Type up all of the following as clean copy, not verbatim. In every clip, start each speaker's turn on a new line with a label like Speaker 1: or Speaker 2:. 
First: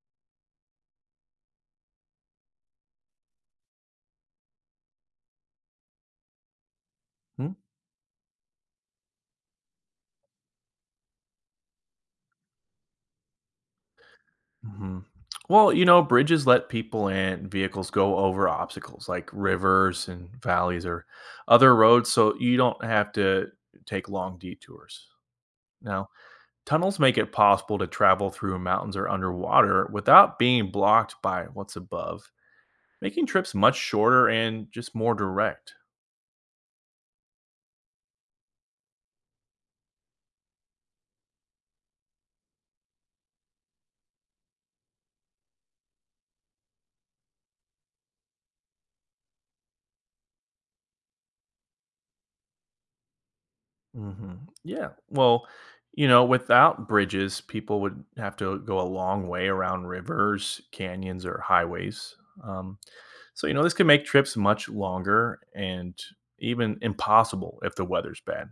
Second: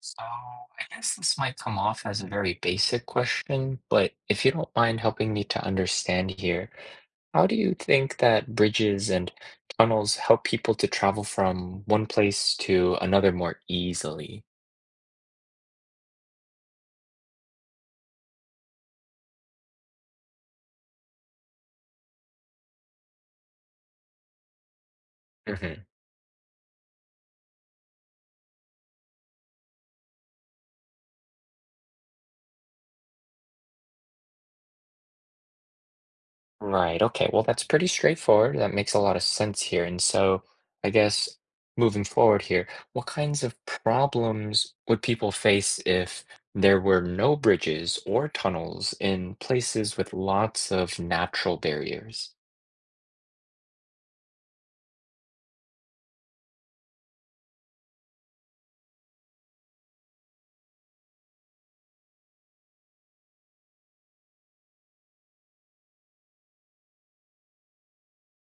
Speaker 1: So I guess this might come off as a very basic question, but if you don't mind helping me to understand here, how
Speaker 2: Hmm?
Speaker 1: do you think that bridges and tunnels help people to travel from one place to another more easily?
Speaker 2: Mm-hmm. Well, you know, bridges let people and vehicles go over obstacles like rivers and valleys or other roads, so you don't have to take long detours.
Speaker 1: Mm-hmm.
Speaker 2: Now, tunnels make it possible to travel through mountains or underwater without being blocked by what's above, making trips much shorter and just more direct.
Speaker 1: Right. Okay. Well, that's pretty straightforward. That makes a lot of sense here. And so I guess moving forward here, what kinds of problems would people face if there were no bridges or tunnels in places with lots of natural barriers?
Speaker 2: hmm Yeah. Well, you know, without bridges, people would have to go a long way around rivers, canyons, or highways. Um, so, you know, this can make trips much longer and even impossible if the weather's bad.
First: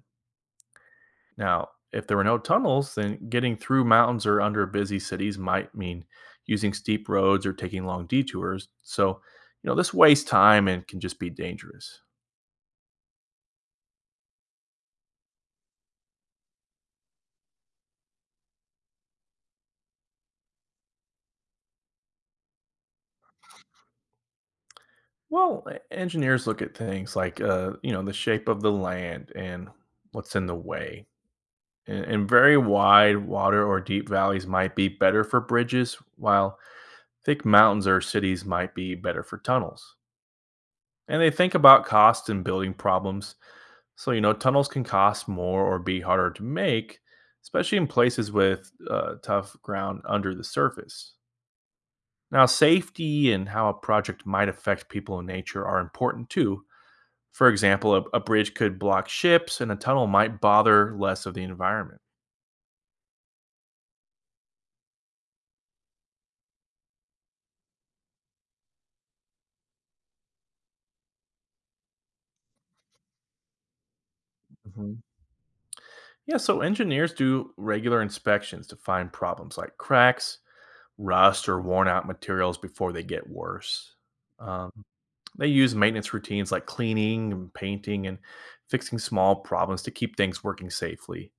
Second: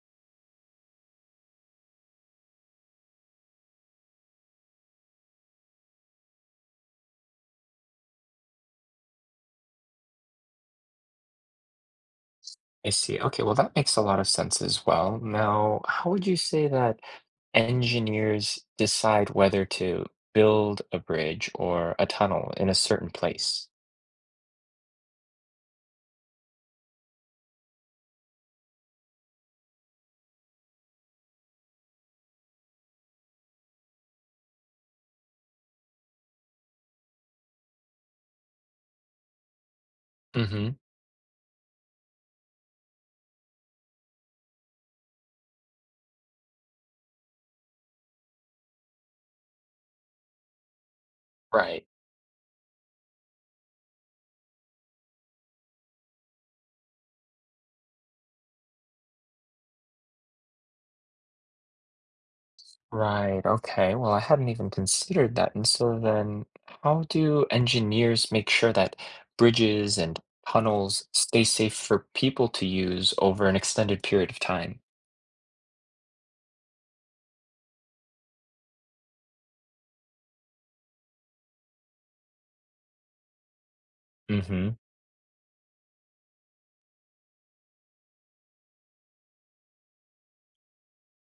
Speaker 2: Now, if there were no tunnels, then getting through mountains or under busy cities might mean using steep roads or taking long detours. So, you know, this wastes time and can just be dangerous.
Speaker 1: I see. Okay. Well, that makes a lot of sense as well. Now, how would you say that engineers decide whether to build a bridge or a tunnel in a certain place?
Speaker 2: Well, engineers look at things like you know, the shape of the land and what's in the way. And very wide water or deep valleys might be better for bridges, while thick mountains or cities might be better for tunnels.
Speaker 1: Mm-hmm.
Speaker 2: And they think about cost and building problems. So, you know, tunnels can cost more or be harder to make, especially in places with tough ground under the surface.
Speaker 1: Right.
Speaker 2: Now, safety and how a project might affect people and nature are important too. For example, a bridge could block ships and a tunnel might bother less of the environment.
Speaker 1: Right. Okay. Well, I hadn't even considered that. And so then, how do engineers make sure that bridges and tunnels stay safe for people to use over an extended period of time?
Speaker 2: hmm Yeah, so engineers do regular inspections to find problems like cracks, rust, or worn out materials before they get worse.
Speaker 1: Mm-hmm.
Speaker 2: Um, they use maintenance routines like cleaning and painting and fixing small problems to keep things working safely.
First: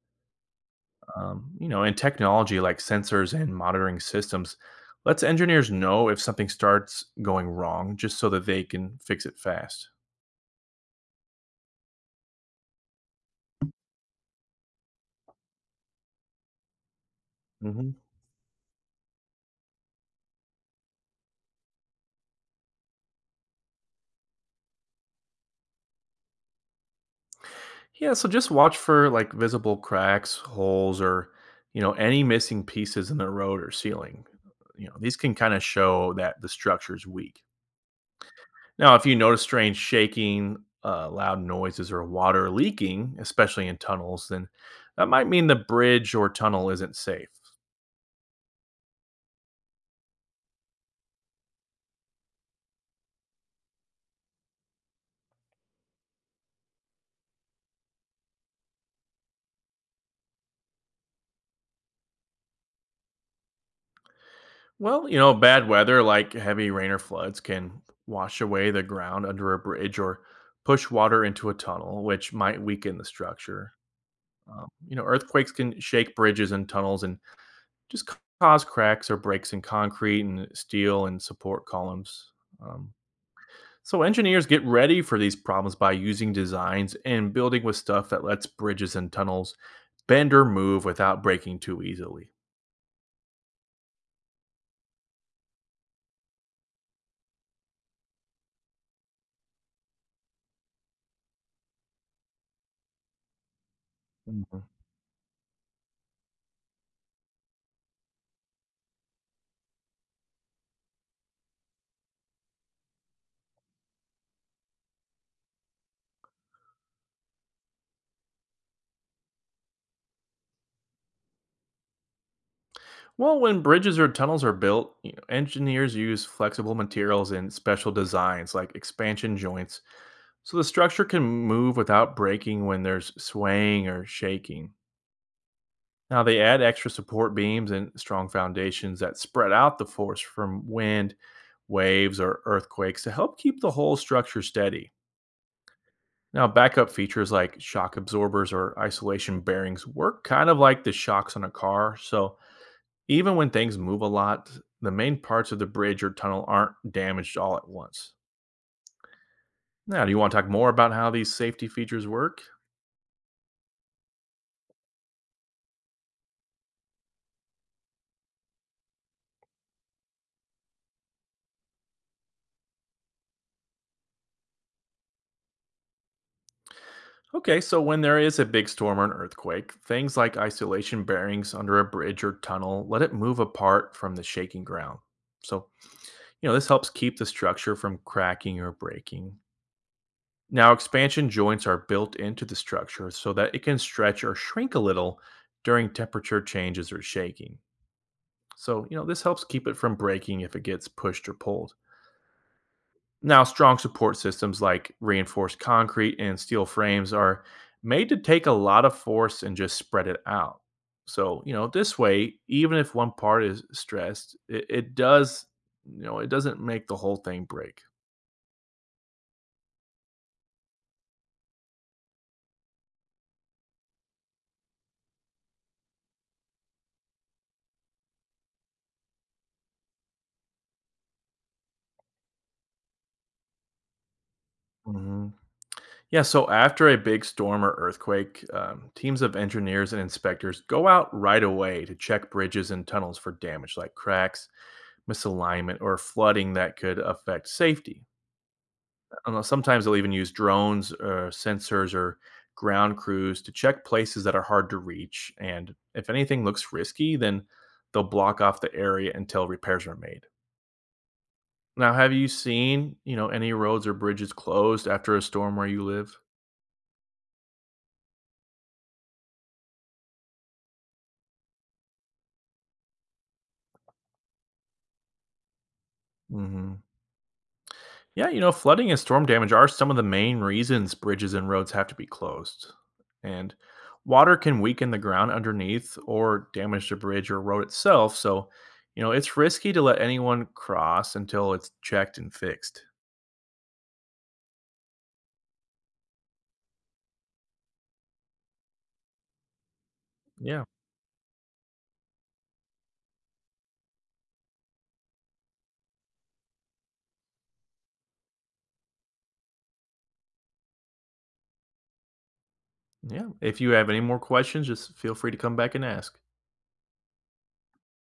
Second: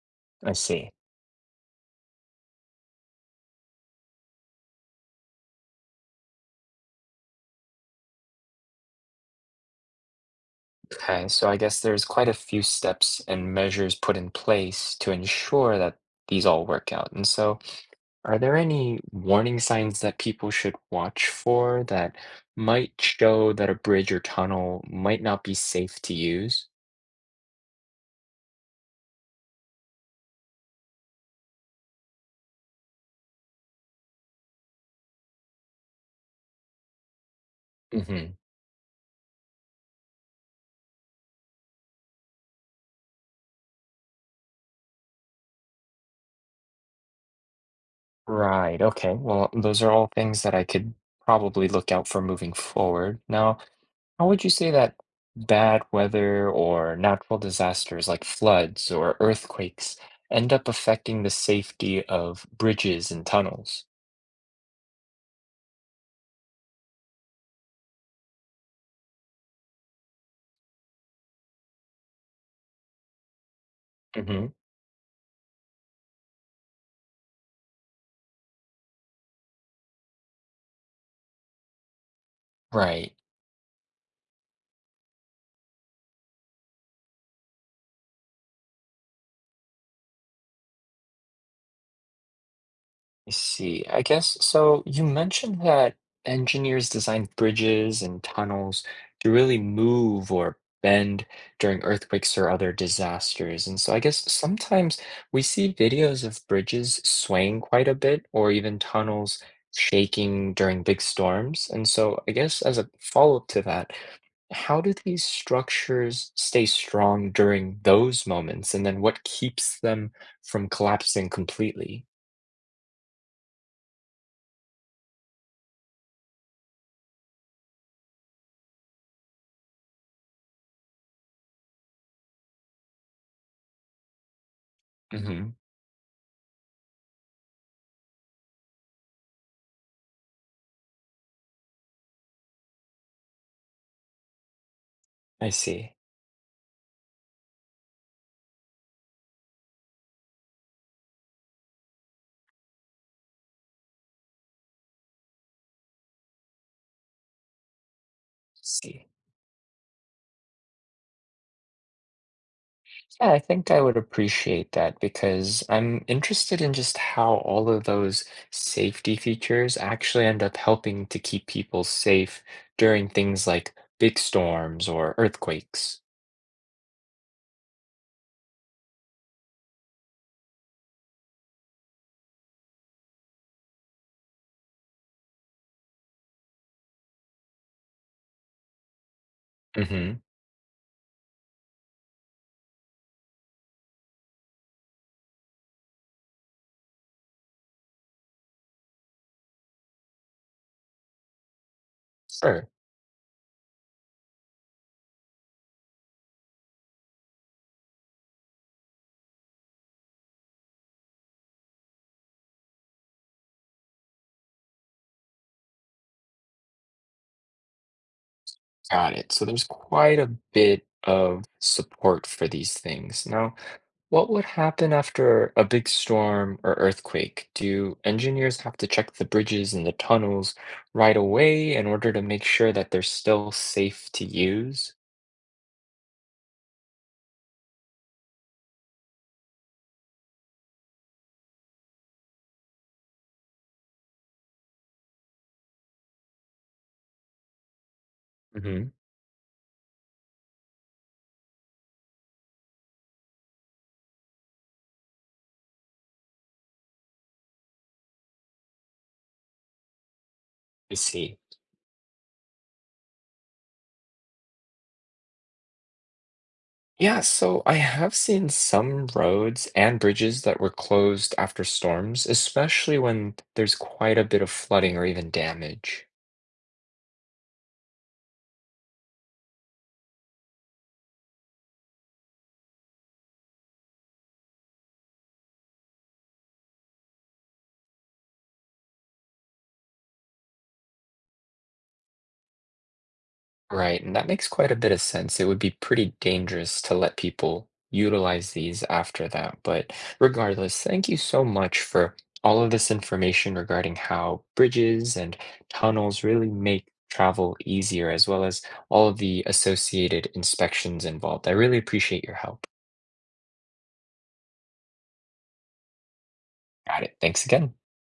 Speaker 1: I see.
Speaker 2: You know, and technology like sensors and monitoring systems lets engineers know if something starts going wrong just so that they can fix it fast.
Speaker 1: Okay. So I guess there's quite a few steps and measures put in place to ensure that these all work out. And so,
Speaker 2: Mm-hmm.
Speaker 1: are there any warning signs that people should watch for that might show that a bridge or tunnel might not be safe to use?
Speaker 2: Yeah, so just watch for like visible cracks, holes, or you know, any missing pieces in the road or ceiling. You know, these can kind of show that the structure is weak.
Speaker 1: Mm-hmm.
Speaker 2: Now, if you notice strange shaking, loud noises, or water leaking, especially in tunnels, then that might mean the bridge or tunnel isn't safe.
Speaker 1: Right. Okay. Well, those are all things that I could probably look out for moving forward. Now, how would you say that bad weather or natural disasters like floods or earthquakes end up affecting the safety of bridges and tunnels?
Speaker 2: Well, you know, bad weather like heavy rain or floods can wash away the ground under a bridge or push water into a tunnel, which might weaken the structure.
Speaker 1: Hmm.
Speaker 2: You know, earthquakes can shake bridges and tunnels and just cause cracks or breaks in concrete and steel and support columns. Um,
Speaker 1: Right.
Speaker 2: so, engineers get ready for these problems by using designs and building with stuff that lets bridges and tunnels bend or move without breaking too easily.
Speaker 1: I see. I guess so. You mentioned that engineers design bridges and tunnels to really move or bend during earthquakes or other disasters. And so I guess
Speaker 2: Mhm.
Speaker 1: sometimes we see videos of bridges swaying quite a bit or even tunnels shaking during big storms. And so I guess as a follow-up to that, how do these structures stay strong during those moments? And then what keeps them from collapsing completely?
Speaker 2: Well, when bridges or tunnels are built, you know, engineers use flexible materials and special designs like expansion joints so the structure can move without breaking when there's swaying or shaking.
Speaker 1: Hmm.
Speaker 2: Now, they add extra support beams and strong foundations that spread out the force from wind, waves, or earthquakes to help keep the whole structure steady.
Speaker 1: I see.
Speaker 2: Now, backup features like shock absorbers or isolation bearings work kind of like the shocks on a car. So, even when things move a lot, the main parts of the bridge or tunnel aren't damaged all at once.
Speaker 1: See.
Speaker 2: Now, do you want to talk more about how these safety features work?
Speaker 1: Yeah, I think I would appreciate that because I'm interested in just how all of those safety features actually end up helping to keep people safe during things like big storms or earthquakes.
Speaker 2: Okay, so when there is a big storm or an earthquake, things like isolation bearings under a bridge or tunnel let it move apart from the shaking ground. So, you know, this helps keep the structure from cracking or breaking.
Speaker 1: Mm-hmm.
Speaker 2: Now, expansion joints are built into the structure so that it can stretch or shrink a little during temperature changes or shaking. So, you know, this helps keep it from breaking if it gets pushed or pulled.
Speaker 1: Sure.
Speaker 2: Now, strong support systems like reinforced concrete and steel frames are made to take a lot of force and just spread it out. So, you know, this way, even if one part is stressed, it does, you know, it doesn't make the whole thing break.
Speaker 1: Got it. So there's quite a bit of support for these things. Now, what would happen after a big storm or earthquake? Do engineers have to check the bridges and the tunnels right away in order to make sure that they're still safe to use?
Speaker 2: Mhm. Yeah, so after a big storm or earthquake, teams of engineers and inspectors go out right away to check bridges and tunnels for damage like cracks, misalignment, or flooding that could affect safety.
Speaker 1: Hmm.
Speaker 2: Sometimes they'll even use drones or sensors or ground crews to check places that are hard to reach. And if anything looks risky, then they'll block off the area until repairs are made.
Speaker 1: I see.
Speaker 2: Now, have you seen, you know, any roads or bridges closed after a storm where you live?
Speaker 1: Yeah, so I have seen some roads and bridges that were closed after storms, especially when there's quite a bit of flooding or even damage.
Speaker 2: hmm Yeah, you know, flooding and storm damage are some of the main reasons bridges and roads have to be closed. And water can weaken the ground underneath or damage the bridge or road itself. So, you know, it's risky to let anyone cross until it's checked and fixed.
Speaker 1: Right, and that makes quite a bit of sense. It would be pretty dangerous to let people utilize these after that. But
Speaker 2: Yeah.
Speaker 1: regardless, thank you so much for all of this information regarding how bridges and tunnels really make travel easier, as well as all of the associated inspections involved. I really appreciate your help.
Speaker 2: Yeah. If you have any more questions, just feel free to come back and ask.
Speaker 1: Got it. Thanks again.